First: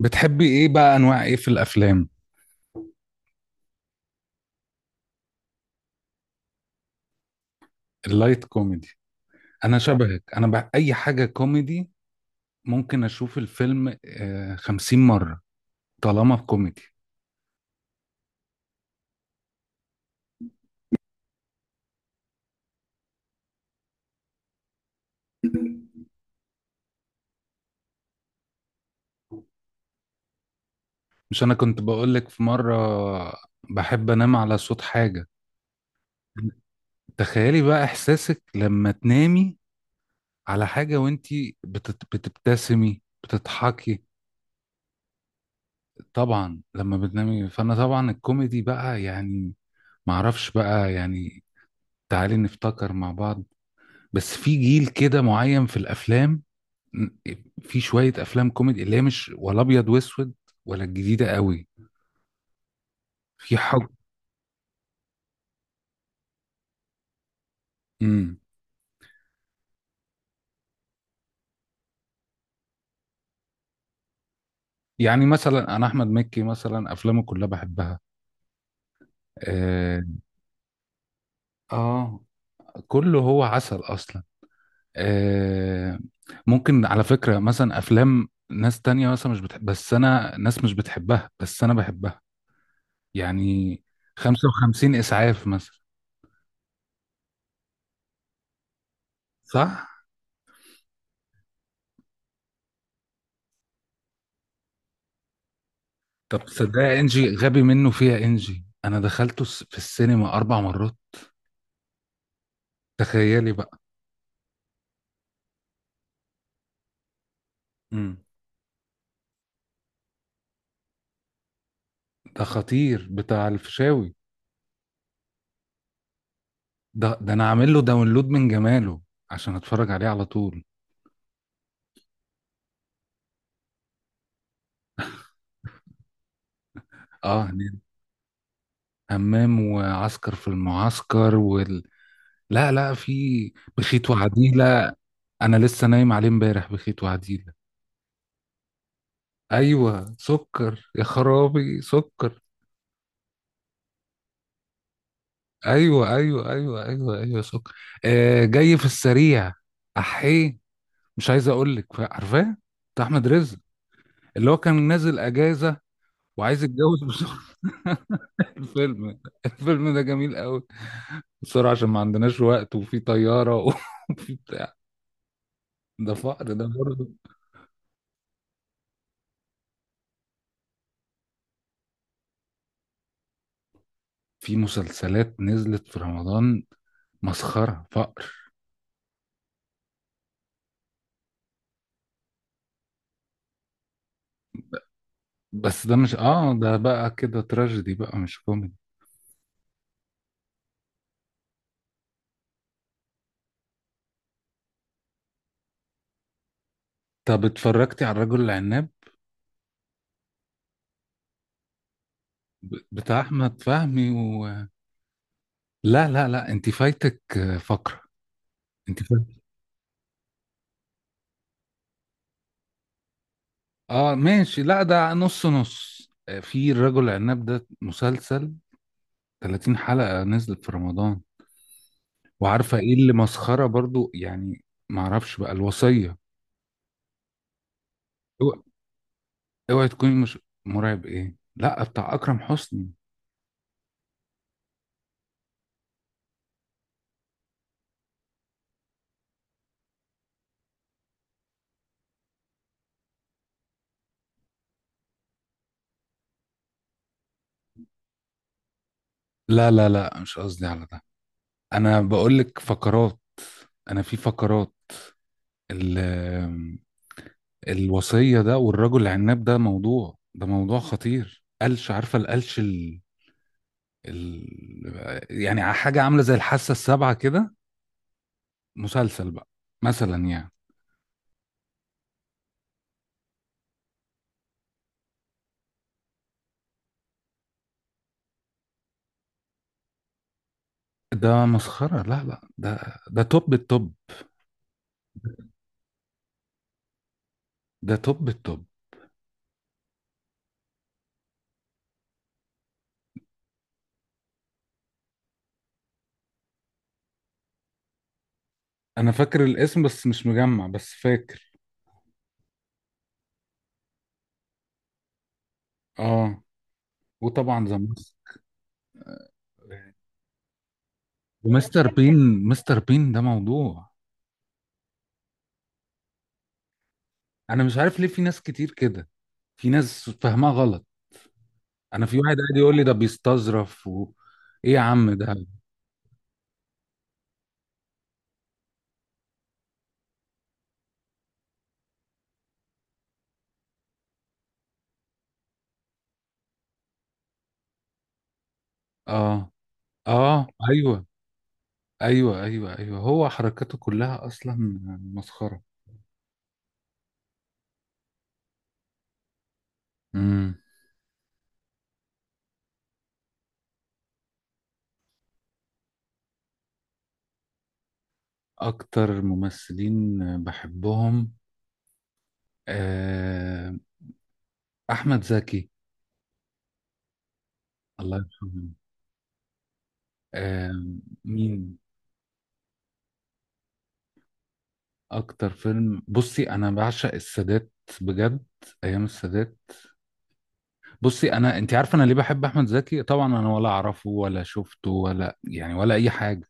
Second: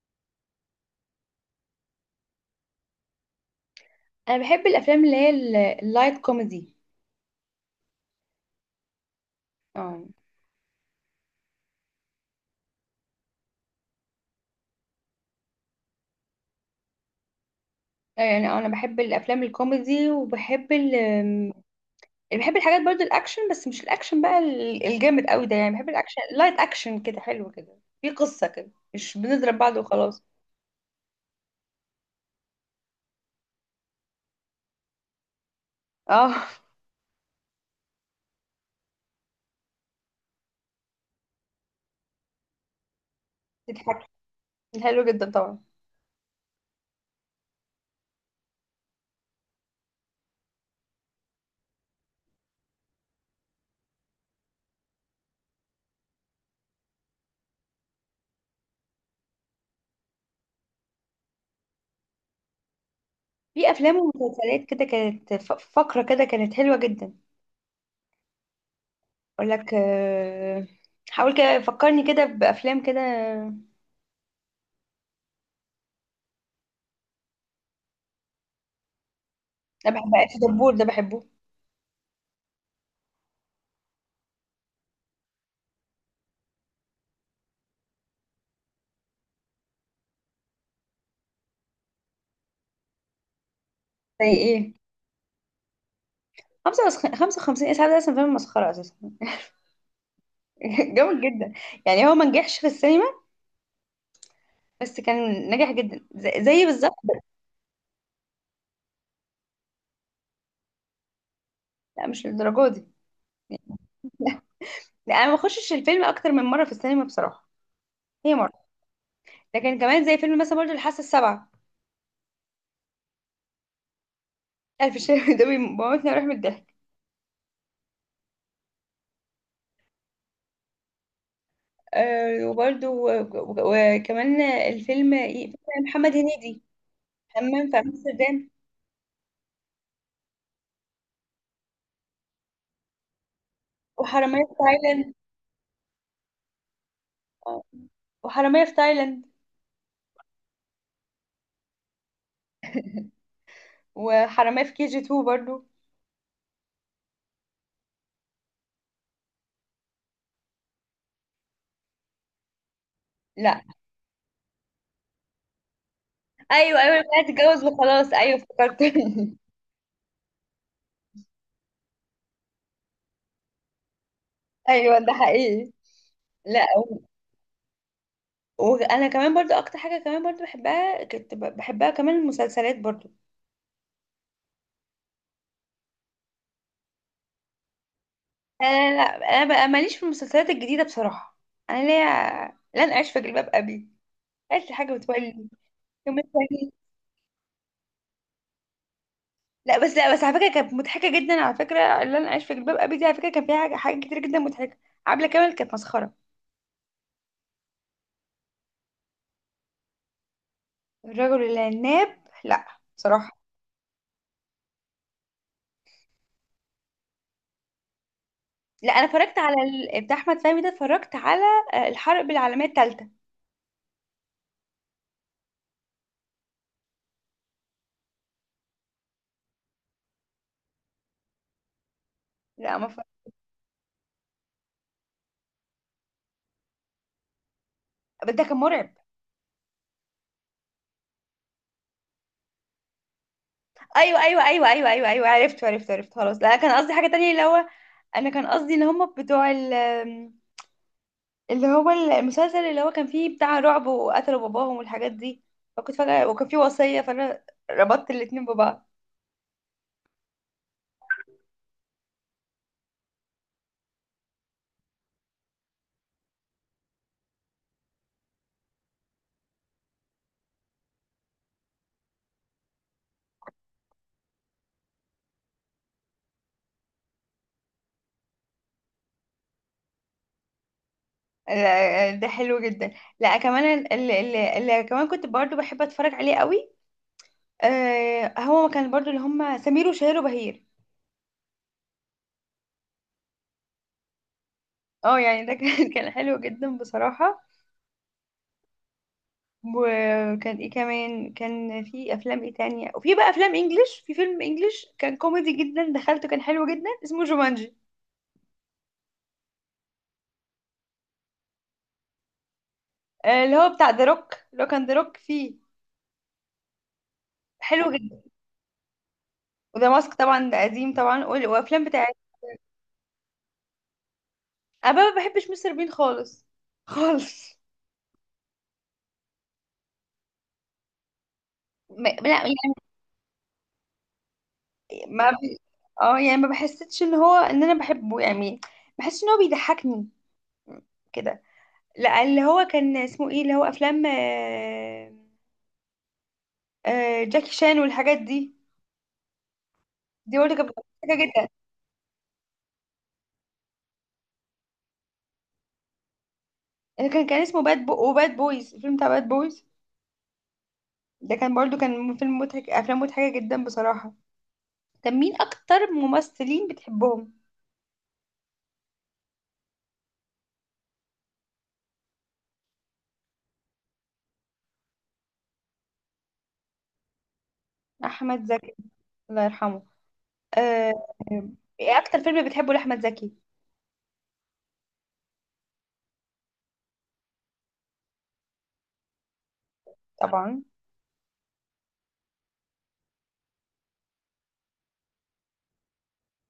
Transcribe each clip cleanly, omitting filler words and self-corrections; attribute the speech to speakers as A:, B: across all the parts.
A: بتحبي ايه بقى؟ انواع ايه في الافلام؟
B: انا بحب الافلام اللي هي اللايت كوميدي.
A: اللايت كوميدي. انا
B: اه.
A: شبهك، انا بقى اي حاجه كوميدي. ممكن اشوف الفيلم 50 مره طالما كوميدي.
B: انا بحب الافلام الكوميدي وبحب ال أم، بحب الحاجات برضو الاكشن، بس مش الاكشن بقى الجامد قوي ده. يعني بحب الاكشن لايت اكشن كده، حلو كده، في قصة كده، مش بنضرب بعض وخلاص.
A: مش انا كنت بقولك في مره بحب انام على صوت حاجه.
B: اه.
A: تخيلي بقى احساسك لما تنامي على حاجه وانتي بتبتسمي بتضحكي.
B: تضحك. حلو جدا طبعا.
A: طبعا لما بتنامي، فانا طبعا الكوميدي بقى يعني. معرفش بقى يعني. تعالي نفتكر مع بعض. بس في جيل كده معين في الافلام، في شويه افلام كوميدي اللي هي مش ولا ابيض واسود ولا الجديده قوي، في
B: في
A: حاجه.
B: افلام ومسلسلات كده كانت فقرة كده كانت حلوة جدا.
A: امم
B: اقول لك، حاول كده فكرني كده بافلام كده.
A: يعني مثلا انا احمد مكي مثلا افلامه كلها بحبها.
B: انا
A: آه.
B: بحب في دبور ده، بحبه.
A: اه، كله هو عسل اصلا. آه. ممكن على فكره مثلا افلام ناس تانية مثلا مش بتحب، بس انا ناس مش بتحبها بس انا بحبها. يعني
B: زي ايه؟
A: 55 اسعاف مثلا.
B: 55 اسعاد ده اصلا فيلم مسخرة اساسا.
A: صح.
B: جامد جدا. يعني هو ما نجحش في السينما، بس كان ناجح جدا زي
A: طب
B: بالظبط.
A: صدقني انجي، غبي منه فيها انجي، انا دخلته في السينما 4 مرات.
B: لا مش للدرجة دي.
A: تخيلي بقى.
B: لا، لا، انا ما بخشش الفيلم اكتر من مرة في السينما بصراحة،
A: امم.
B: هي مرة. لكن كمان زي فيلم مثلا برضه الحاسة السابعة،
A: ده خطير بتاع الفيشاوي.
B: الف الشيخ. ده بيموتني وراح من الضحك.
A: ده ده انا عامل له داونلود من جماله عشان اتفرج عليه على طول.
B: آه، وبرضه وكمان الفيلم فيلم محمد هنيدي،
A: اه.
B: حمام في امستردام،
A: همام وعسكر في المعسكر لا، لا، في بخيت
B: وحرامية في
A: وعديلة.
B: تايلاند.
A: انا لسه نايم عليه امبارح بخيت وعديلة.
B: آه، وحرامية في تايلاند،
A: ايوه سكر، يا خرابي سكر.
B: وحرامية في كي جي 2 برضه.
A: ايوه ايوه ايوه ايوه ايوه سكر. آه جاي في السريع. احيه، مش عايز اقول لك، عارفاه؟ بتاع احمد رزق،
B: لا.
A: اللي هو كان نازل اجازه وعايز
B: ايوه ايوه،
A: يتجوز
B: انا
A: بسرعه.
B: اتجوز وخلاص، ايوه افتكرت.
A: الفيلم، الفيلم ده جميل قوي. بسرعه عشان ما عندناش وقت وفي طياره. وفي بتاع.
B: ايوه، ده حقيقي.
A: ده فقر
B: لا
A: ده
B: و-
A: برضه.
B: وانا كمان برضو اكتر حاجه كمان برضو بحبها، كنت بحبها كمان، المسلسلات برضو.
A: في مسلسلات نزلت في رمضان، مسخره فقر.
B: انا لا، انا بقى ماليش في المسلسلات الجديده بصراحه. انا ليا لن اعيش في جلباب ابي، اي حاجه بتولي،
A: بس ده مش،
B: يوم
A: اه
B: الثاني.
A: ده بقى كده تراجيدي بقى، مش كوميدي.
B: لا بس، لا بس على فكره كانت مضحكه جدا على فكره. لن اعيش في جلباب ابي دي على فكره كان فيها حاجات كتير جدا مضحكه. عبله كامل كانت مسخره.
A: طب اتفرجتي على الرجل العناب؟
B: الرجل العناب؟ لا
A: بتاع
B: بصراحه.
A: احمد فهمي لا لا لا، انت فايتك فقره.
B: لا
A: انت.
B: انا اتفرجت على بتاع احمد فهمي ده، اتفرجت على، الحرب العالميه الثالثه.
A: اه ماشي، لا ده نص نص. في الرجل العناب، ده مسلسل 30 حلقة نزلت في رمضان. وعارفة
B: لا ما
A: ايه
B: اتفرج-
A: اللي مسخرة برضو؟ يعني معرفش بقى، الوصية.
B: بس ده كان
A: اوعى،
B: مرعب.
A: اوعي تكوني مش. مرعب ايه؟ لا بتاع اكرم حسني.
B: ايوه ايوه ايوه ايوه ايوه ايوه، عرفت عرفت عرفت، خلاص. لا كان قصدي حاجه تانية، اللي هو، انا كان قصدي ان هم بتوع اللي هو المسلسل اللي هو كان فيه بتاع رعب وقتلوا باباهم والحاجات دي، فكنت فجاه وكان فيه وصيه، فانا ربطت الاتنين ببعض.
A: لا لا لا، مش قصدي على ده. انا بقول لك فقرات، انا في فقرات ال- آم، الوصية ده والرجل العناب ده، موضوع، ده موضوع خطير. قلش، عارفة القلش؟ ال... يعني حاجة عاملة زي الحاسة السابعة كده، مسلسل بقى مثلا يعني.
B: لا، ده حلو جدا. لا كمان اللي كمان كنت برضو بحب اتفرج عليه قوي، آه، هو كان برضو اللي هم سمير وشهير وبهير.
A: ده مسخرة. لا لا ده، ده توب التوب.
B: اه يعني ده كان، كان حلو جدا بصراحة.
A: ده توب التوب.
B: وكان ايه كمان؟ كان في افلام ايه تانية، وفي بقى افلام انجليش، في فيلم انجليش كان كوميدي جدا دخلته، كان حلو جدا، اسمه جومانجي،
A: أنا فاكر الاسم بس مش مجمع، بس فاكر.
B: اللي هو بتاع ذا روك. لو كان ذا روك فيه،
A: اه. وطبعا
B: حلو جدا. وذا ماسك طبعا ده قديم طبعا، وافلام
A: ومستر
B: بتاعت.
A: بين. مستر بين ده موضوع.
B: انا بقى ما بحبش مستر بين خالص، خالص.
A: أنا مش عارف ليه في ناس كتير كده. في ناس فاهمها غلط. أنا
B: ما...
A: في
B: لا
A: واحد
B: يعني
A: قاعد يقول لي ده بيستظرف إيه يا عم
B: ما ب...
A: ده.
B: اه يعني ما بحسيتش ان هو ان انا بحبه يعني، بحس ان هو بيضحكني كده. لا اللي هو كان اسمه ايه اللي هو، افلام، جاكي شان والحاجات دي.
A: اه.
B: دي
A: اه
B: برضه كانت
A: ايوه
B: مضحكه جدا.
A: ايوه ايوه ايوه، هو حركاته كلها اصلا مسخره.
B: اللي كان اسمه باد بو وباد بويز، الفيلم بتاع باد بويز
A: امم.
B: ده كان برضه كان فيلم مضحك. افلام مضحكه جدا بصراحه. طب مين اكتر ممثلين بتحبهم؟
A: اكتر ممثلين بحبهم آه، احمد زكي، الله
B: احمد
A: يرحمه.
B: زكي، الله يرحمه.
A: آه،
B: آه، آه،
A: مين؟
B: ايه اكتر فيلم بتحبه لاحمد زكي؟
A: اكتر فيلم؟ بصي انا بعشق السادات، بجد، ايام السادات.
B: طبعا.
A: بصي، انا انت عارفه انا ليه بحب احمد زكي؟ طبعا انا ولا اعرفه ولا شفته ولا يعني ولا اي حاجه،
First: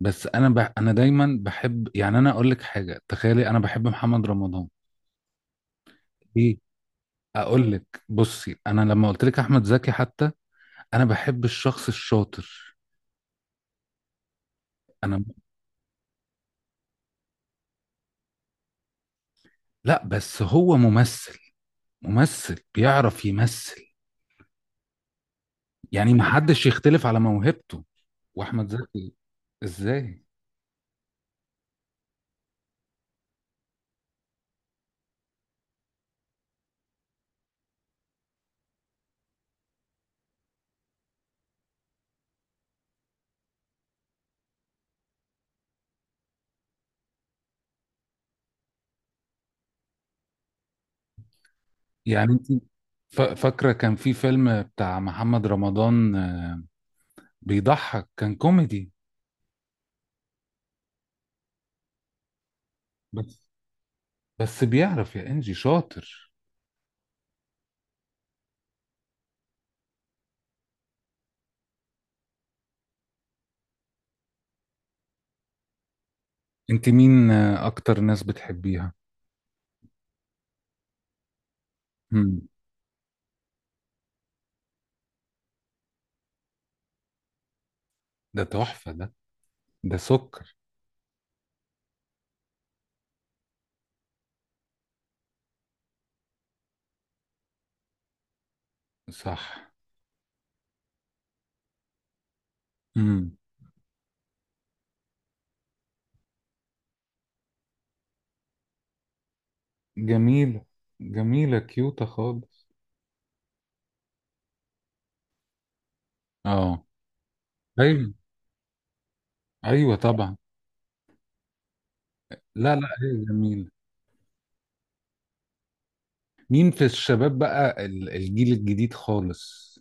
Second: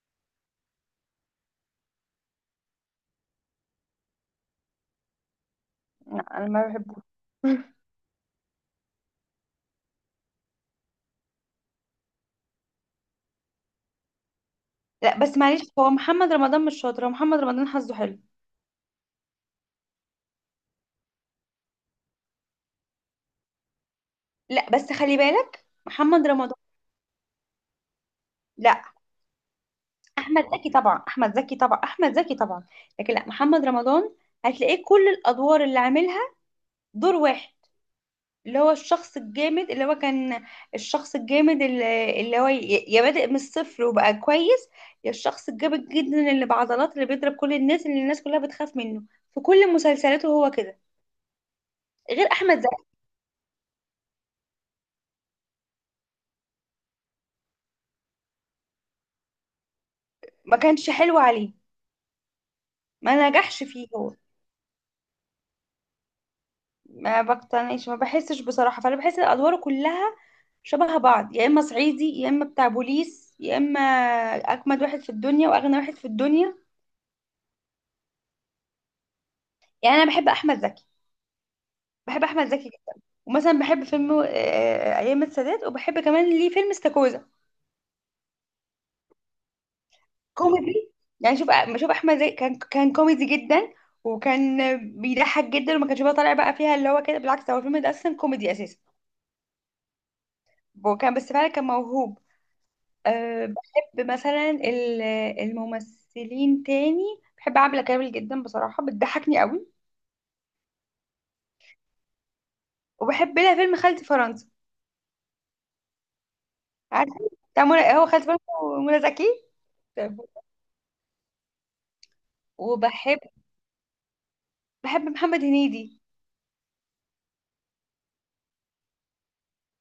A: بس انا دايما بحب، يعني انا اقول لك حاجه، تخيلي انا بحب محمد رمضان.
B: لا انا
A: ليه؟
B: ما بحبوش.
A: اقول لك. بصي انا لما قلت لك احمد زكي حتى، انا بحب الشخص الشاطر.
B: لا
A: انا.
B: بس معلش، هو محمد رمضان مش شاطر، هو محمد رمضان حظه حلو.
A: لا بس هو ممثل، ممثل بيعرف يمثل.
B: لا بس خلي بالك
A: يعني ما
B: محمد رمضان.
A: حدش يختلف على موهبته. واحمد
B: لا،
A: زكي. ازاي؟
B: احمد زكي طبعا، احمد زكي طبعا، احمد زكي طبعا. لكن لا، محمد رمضان هتلاقيه كل الادوار اللي عاملها دور واحد، اللي هو الشخص الجامد اللي هو كان، الشخص الجامد اللي هو يا بادئ من الصفر وبقى كويس، يا الشخص الجامد جدا اللي بعضلات، اللي بيضرب كل الناس، اللي الناس كلها بتخاف منه. في كل مسلسلاته هو كده، غير
A: يعني انت
B: احمد زكي.
A: فاكره كان في فيلم بتاع محمد رمضان بيضحك، كان كوميدي.
B: ما كانش حلو عليه، ما
A: بس،
B: نجحش فيه هو.
A: بس بيعرف يا انجي، شاطر.
B: ما بحسش بصراحة، فأنا بحس الأدوار كلها شبه بعض، يا إما صعيدي، يا إما بتاع بوليس، يا إما أجمد واحد في الدنيا وأغنى واحد في الدنيا.
A: انت مين اكتر ناس بتحبيها؟
B: يعني أنا بحب أحمد زكي، بحب
A: مم.
B: أحمد زكي جدا. ومثلا بحب فيلم، أيام السادات. وبحب كمان ليه فيلم استاكوزا،
A: ده تحفه ده، ده سكر.
B: كوميدي. يعني شوف، شوف أحمد زكي كان كوميدي جدا، وكان بيضحك جدا، وما كانش بقى طالع بقى فيها اللي هو كده، بالعكس هو الفيلم ده أصلا كوميدي أساسا،
A: صح.
B: وكان بس فعلا كان موهوب.
A: مم.
B: أه بحب مثلا الممثلين تاني، بحب عبلة كامل جدا بصراحة، بتضحكني قوي.
A: جميلة، جميلة كيوتة خالص.
B: وبحب لها فيلم خالتي فرنسا،
A: اه.
B: عارفة، بتاع منى، هو
A: ايوه،
B: خالتي فرنسا ومنى زكي.
A: ايوه
B: طيب.
A: طبعا. لا لا،
B: وبحب،
A: هي جميلة.
B: بحب محمد هنيدي.
A: مين في الشباب بقى؟ الجيل الجديد خالص،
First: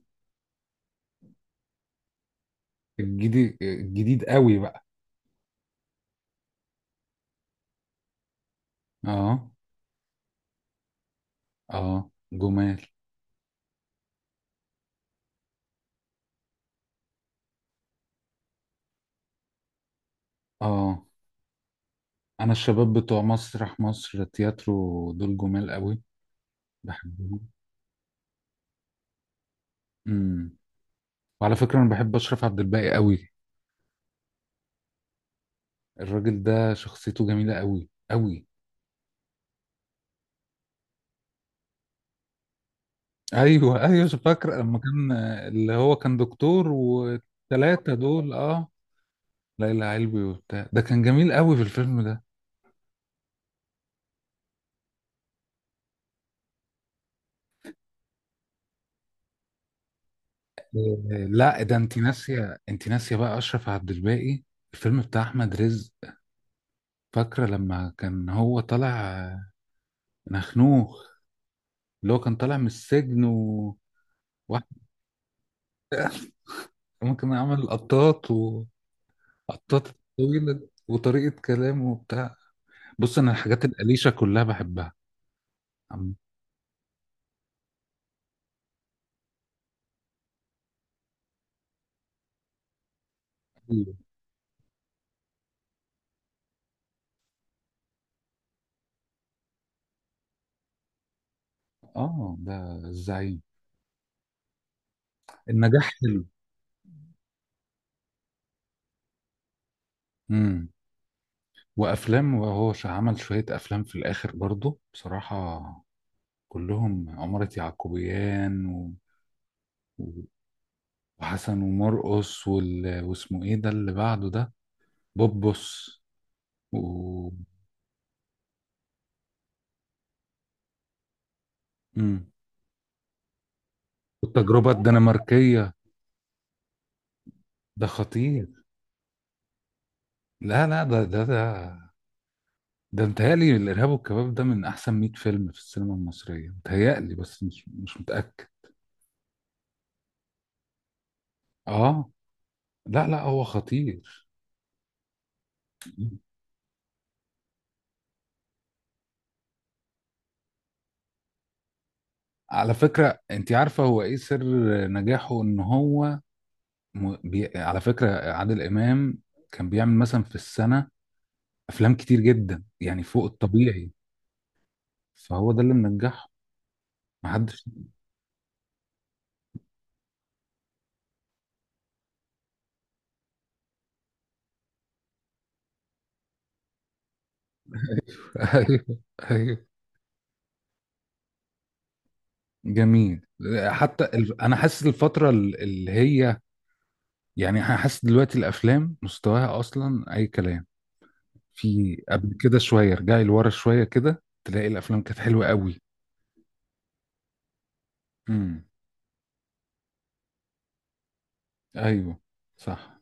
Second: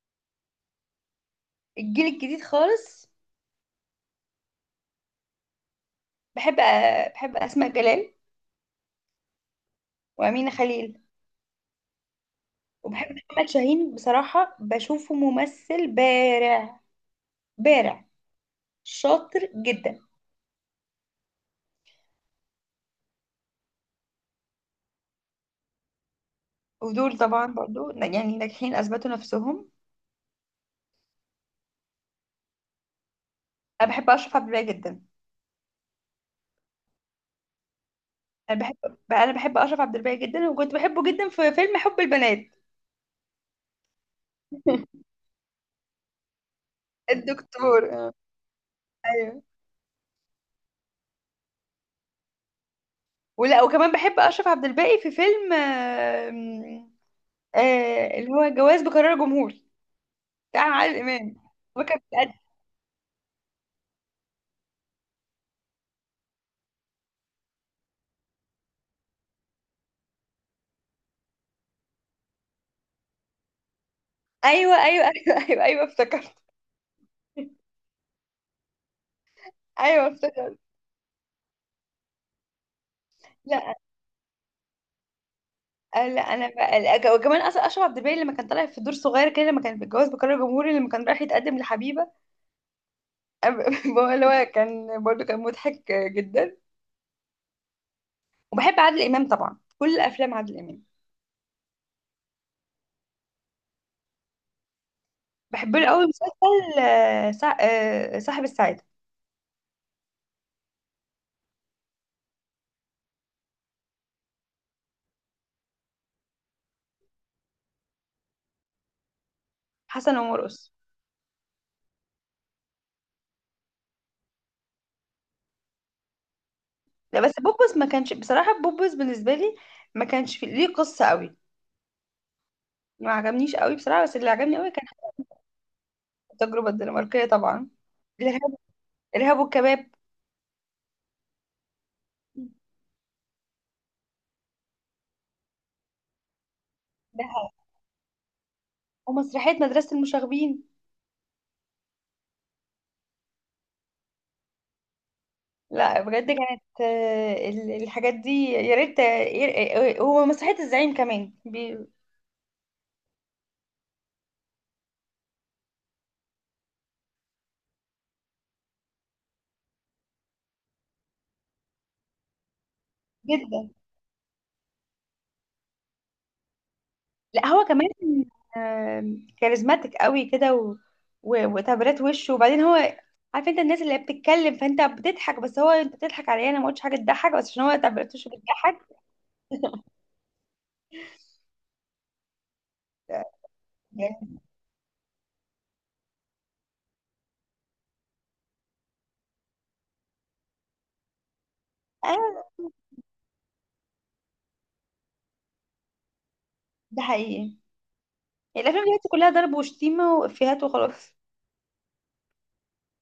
B: الجيل الجديد خالص،
A: الجديد الجديد قوي بقى.
B: بحب، أه بحب أسماء جلال،
A: اه.
B: وأمينة خليل،
A: اه جمال.
B: وبحب محمد شاهين بصراحة، بشوفه ممثل بارع، بارع شاطر جدا.
A: اه انا الشباب بتوع مسرح مصر تياترو دول جمال قوي.
B: ودول
A: بحبهم.
B: طبعا برضو يعني ناجحين، أثبتوا نفسهم.
A: امم. وعلى فكرة انا بحب اشرف عبد الباقي قوي.
B: أنا بحب أشرف عبد الباقي جدا.
A: الراجل ده شخصيته جميلة قوي قوي.
B: انا بحب بقى، انا بحب اشرف عبد الباقي جدا، وكنت بحبه جدا في فيلم حب البنات.
A: ايوه ايوه فاكر لما كان، اللي هو كان دكتور
B: الدكتور،
A: والتلاتة دول. اه،
B: ايوه.
A: ليلى علوي وبتاع، ده كان جميل قوي في الفيلم ده.
B: ولا، وكمان بحب اشرف عبد الباقي في فيلم اللي هو جواز بقرار جمهور بتاع عادل امام.
A: لا، ده
B: هو
A: انت
B: كان بيقدم-
A: ناسيه، انت ناسيه بقى اشرف عبد الباقي. الفيلم بتاع احمد رزق، فاكره لما كان هو طالع نخنوخ، اللي هو كان طالع من السجن وواحد.
B: ايوه ايوه ايوه ايوه ايوه افتكرت،
A: ممكن عمل قطاط، وقطاط
B: ايوه افتكرت.
A: طويله، وطريقه كلامه وبتاع. بص، انا الحاجات
B: لا،
A: القليشه كلها بحبها. عم-
B: لا انا بقى، لا، وكمان اصلا اشرف عبد الباقي لما كان طالع في دور صغير كده، لما كان في جواز بقرار جمهوري لما كان رايح يتقدم لحبيبه.
A: أيوه.
B: هو اللي هو كان برضه كان مضحك جدا. وبحب عادل امام طبعا، كل افلام عادل امام.
A: اه ده الزعيم.
B: بحب له
A: النجاح
B: قوي
A: حلو.
B: مسلسل، صاحب السعادة.
A: امم. وافلام، وهو عمل شويه افلام في الاخر برضه بصراحه. كلهم عمارة يعقوبيان
B: حسن
A: و-
B: ومرقص.
A: وحسن ومرقص واسمه ايه ده اللي بعده ده؟ بوبوس
B: لا
A: و...
B: بس بوبوس ما كانش بصراحة، بوبوس بالنسبة لي ما كانش في ليه قصة قوي،
A: امم.
B: ما عجبنيش قوي بصراحة. بس اللي عجبني
A: والتجربه
B: قوي كان،
A: الدنماركيه،
B: التجربة الدنماركية طبعا،
A: ده خطير.
B: الإرهاب، الإرهاب والكباب
A: لا لا ده، ده ده، ده متهيألي الإرهاب والكباب ده من أحسن 100 فيلم في السينما المصرية متهيألي،
B: ده،
A: بس مش متأكد.
B: ومسرحية مدرسة المشاغبين.
A: آه. لا لا، هو خطير.
B: لا بجد كانت، الحاجات دي يا ريت، ومسرحية الزعيم كمان
A: على فكرة انت عارفة هو ايه سر نجاحه؟ ان هو على فكرة عادل امام كان بيعمل مثلا في السنة افلام كتير جدا، يعني فوق
B: جدا.
A: الطبيعي. فهو ده اللي منجحه،
B: لا
A: محدش.
B: هو كمان، كاريزماتيك قوي كده، و... و... وتعبيرات وشه. وبعدين هو عارف، انت الناس اللي هي بتتكلم فانت بتضحك، بس هو انت بتضحك عليه، انا ما قلتش حاجه تضحك، بس عشان هو تعبيرات وشه
A: ايوه
B: بتضحك.
A: ايوه، جميل. حتى
B: يعني
A: انا حاسس الفترة اللي هي يعني، انا حاسس دلوقتي الافلام مستواها اصلا اي كلام. في قبل كده
B: آه،
A: شوية، رجعي لورا شوية كده تلاقي الافلام كانت حلوة قوي.
B: ده حقيقي.
A: امم.
B: يعني الافلام دلوقتي كلها ضرب وشتيمه وافيهات وخلاص.
A: ايوه صح.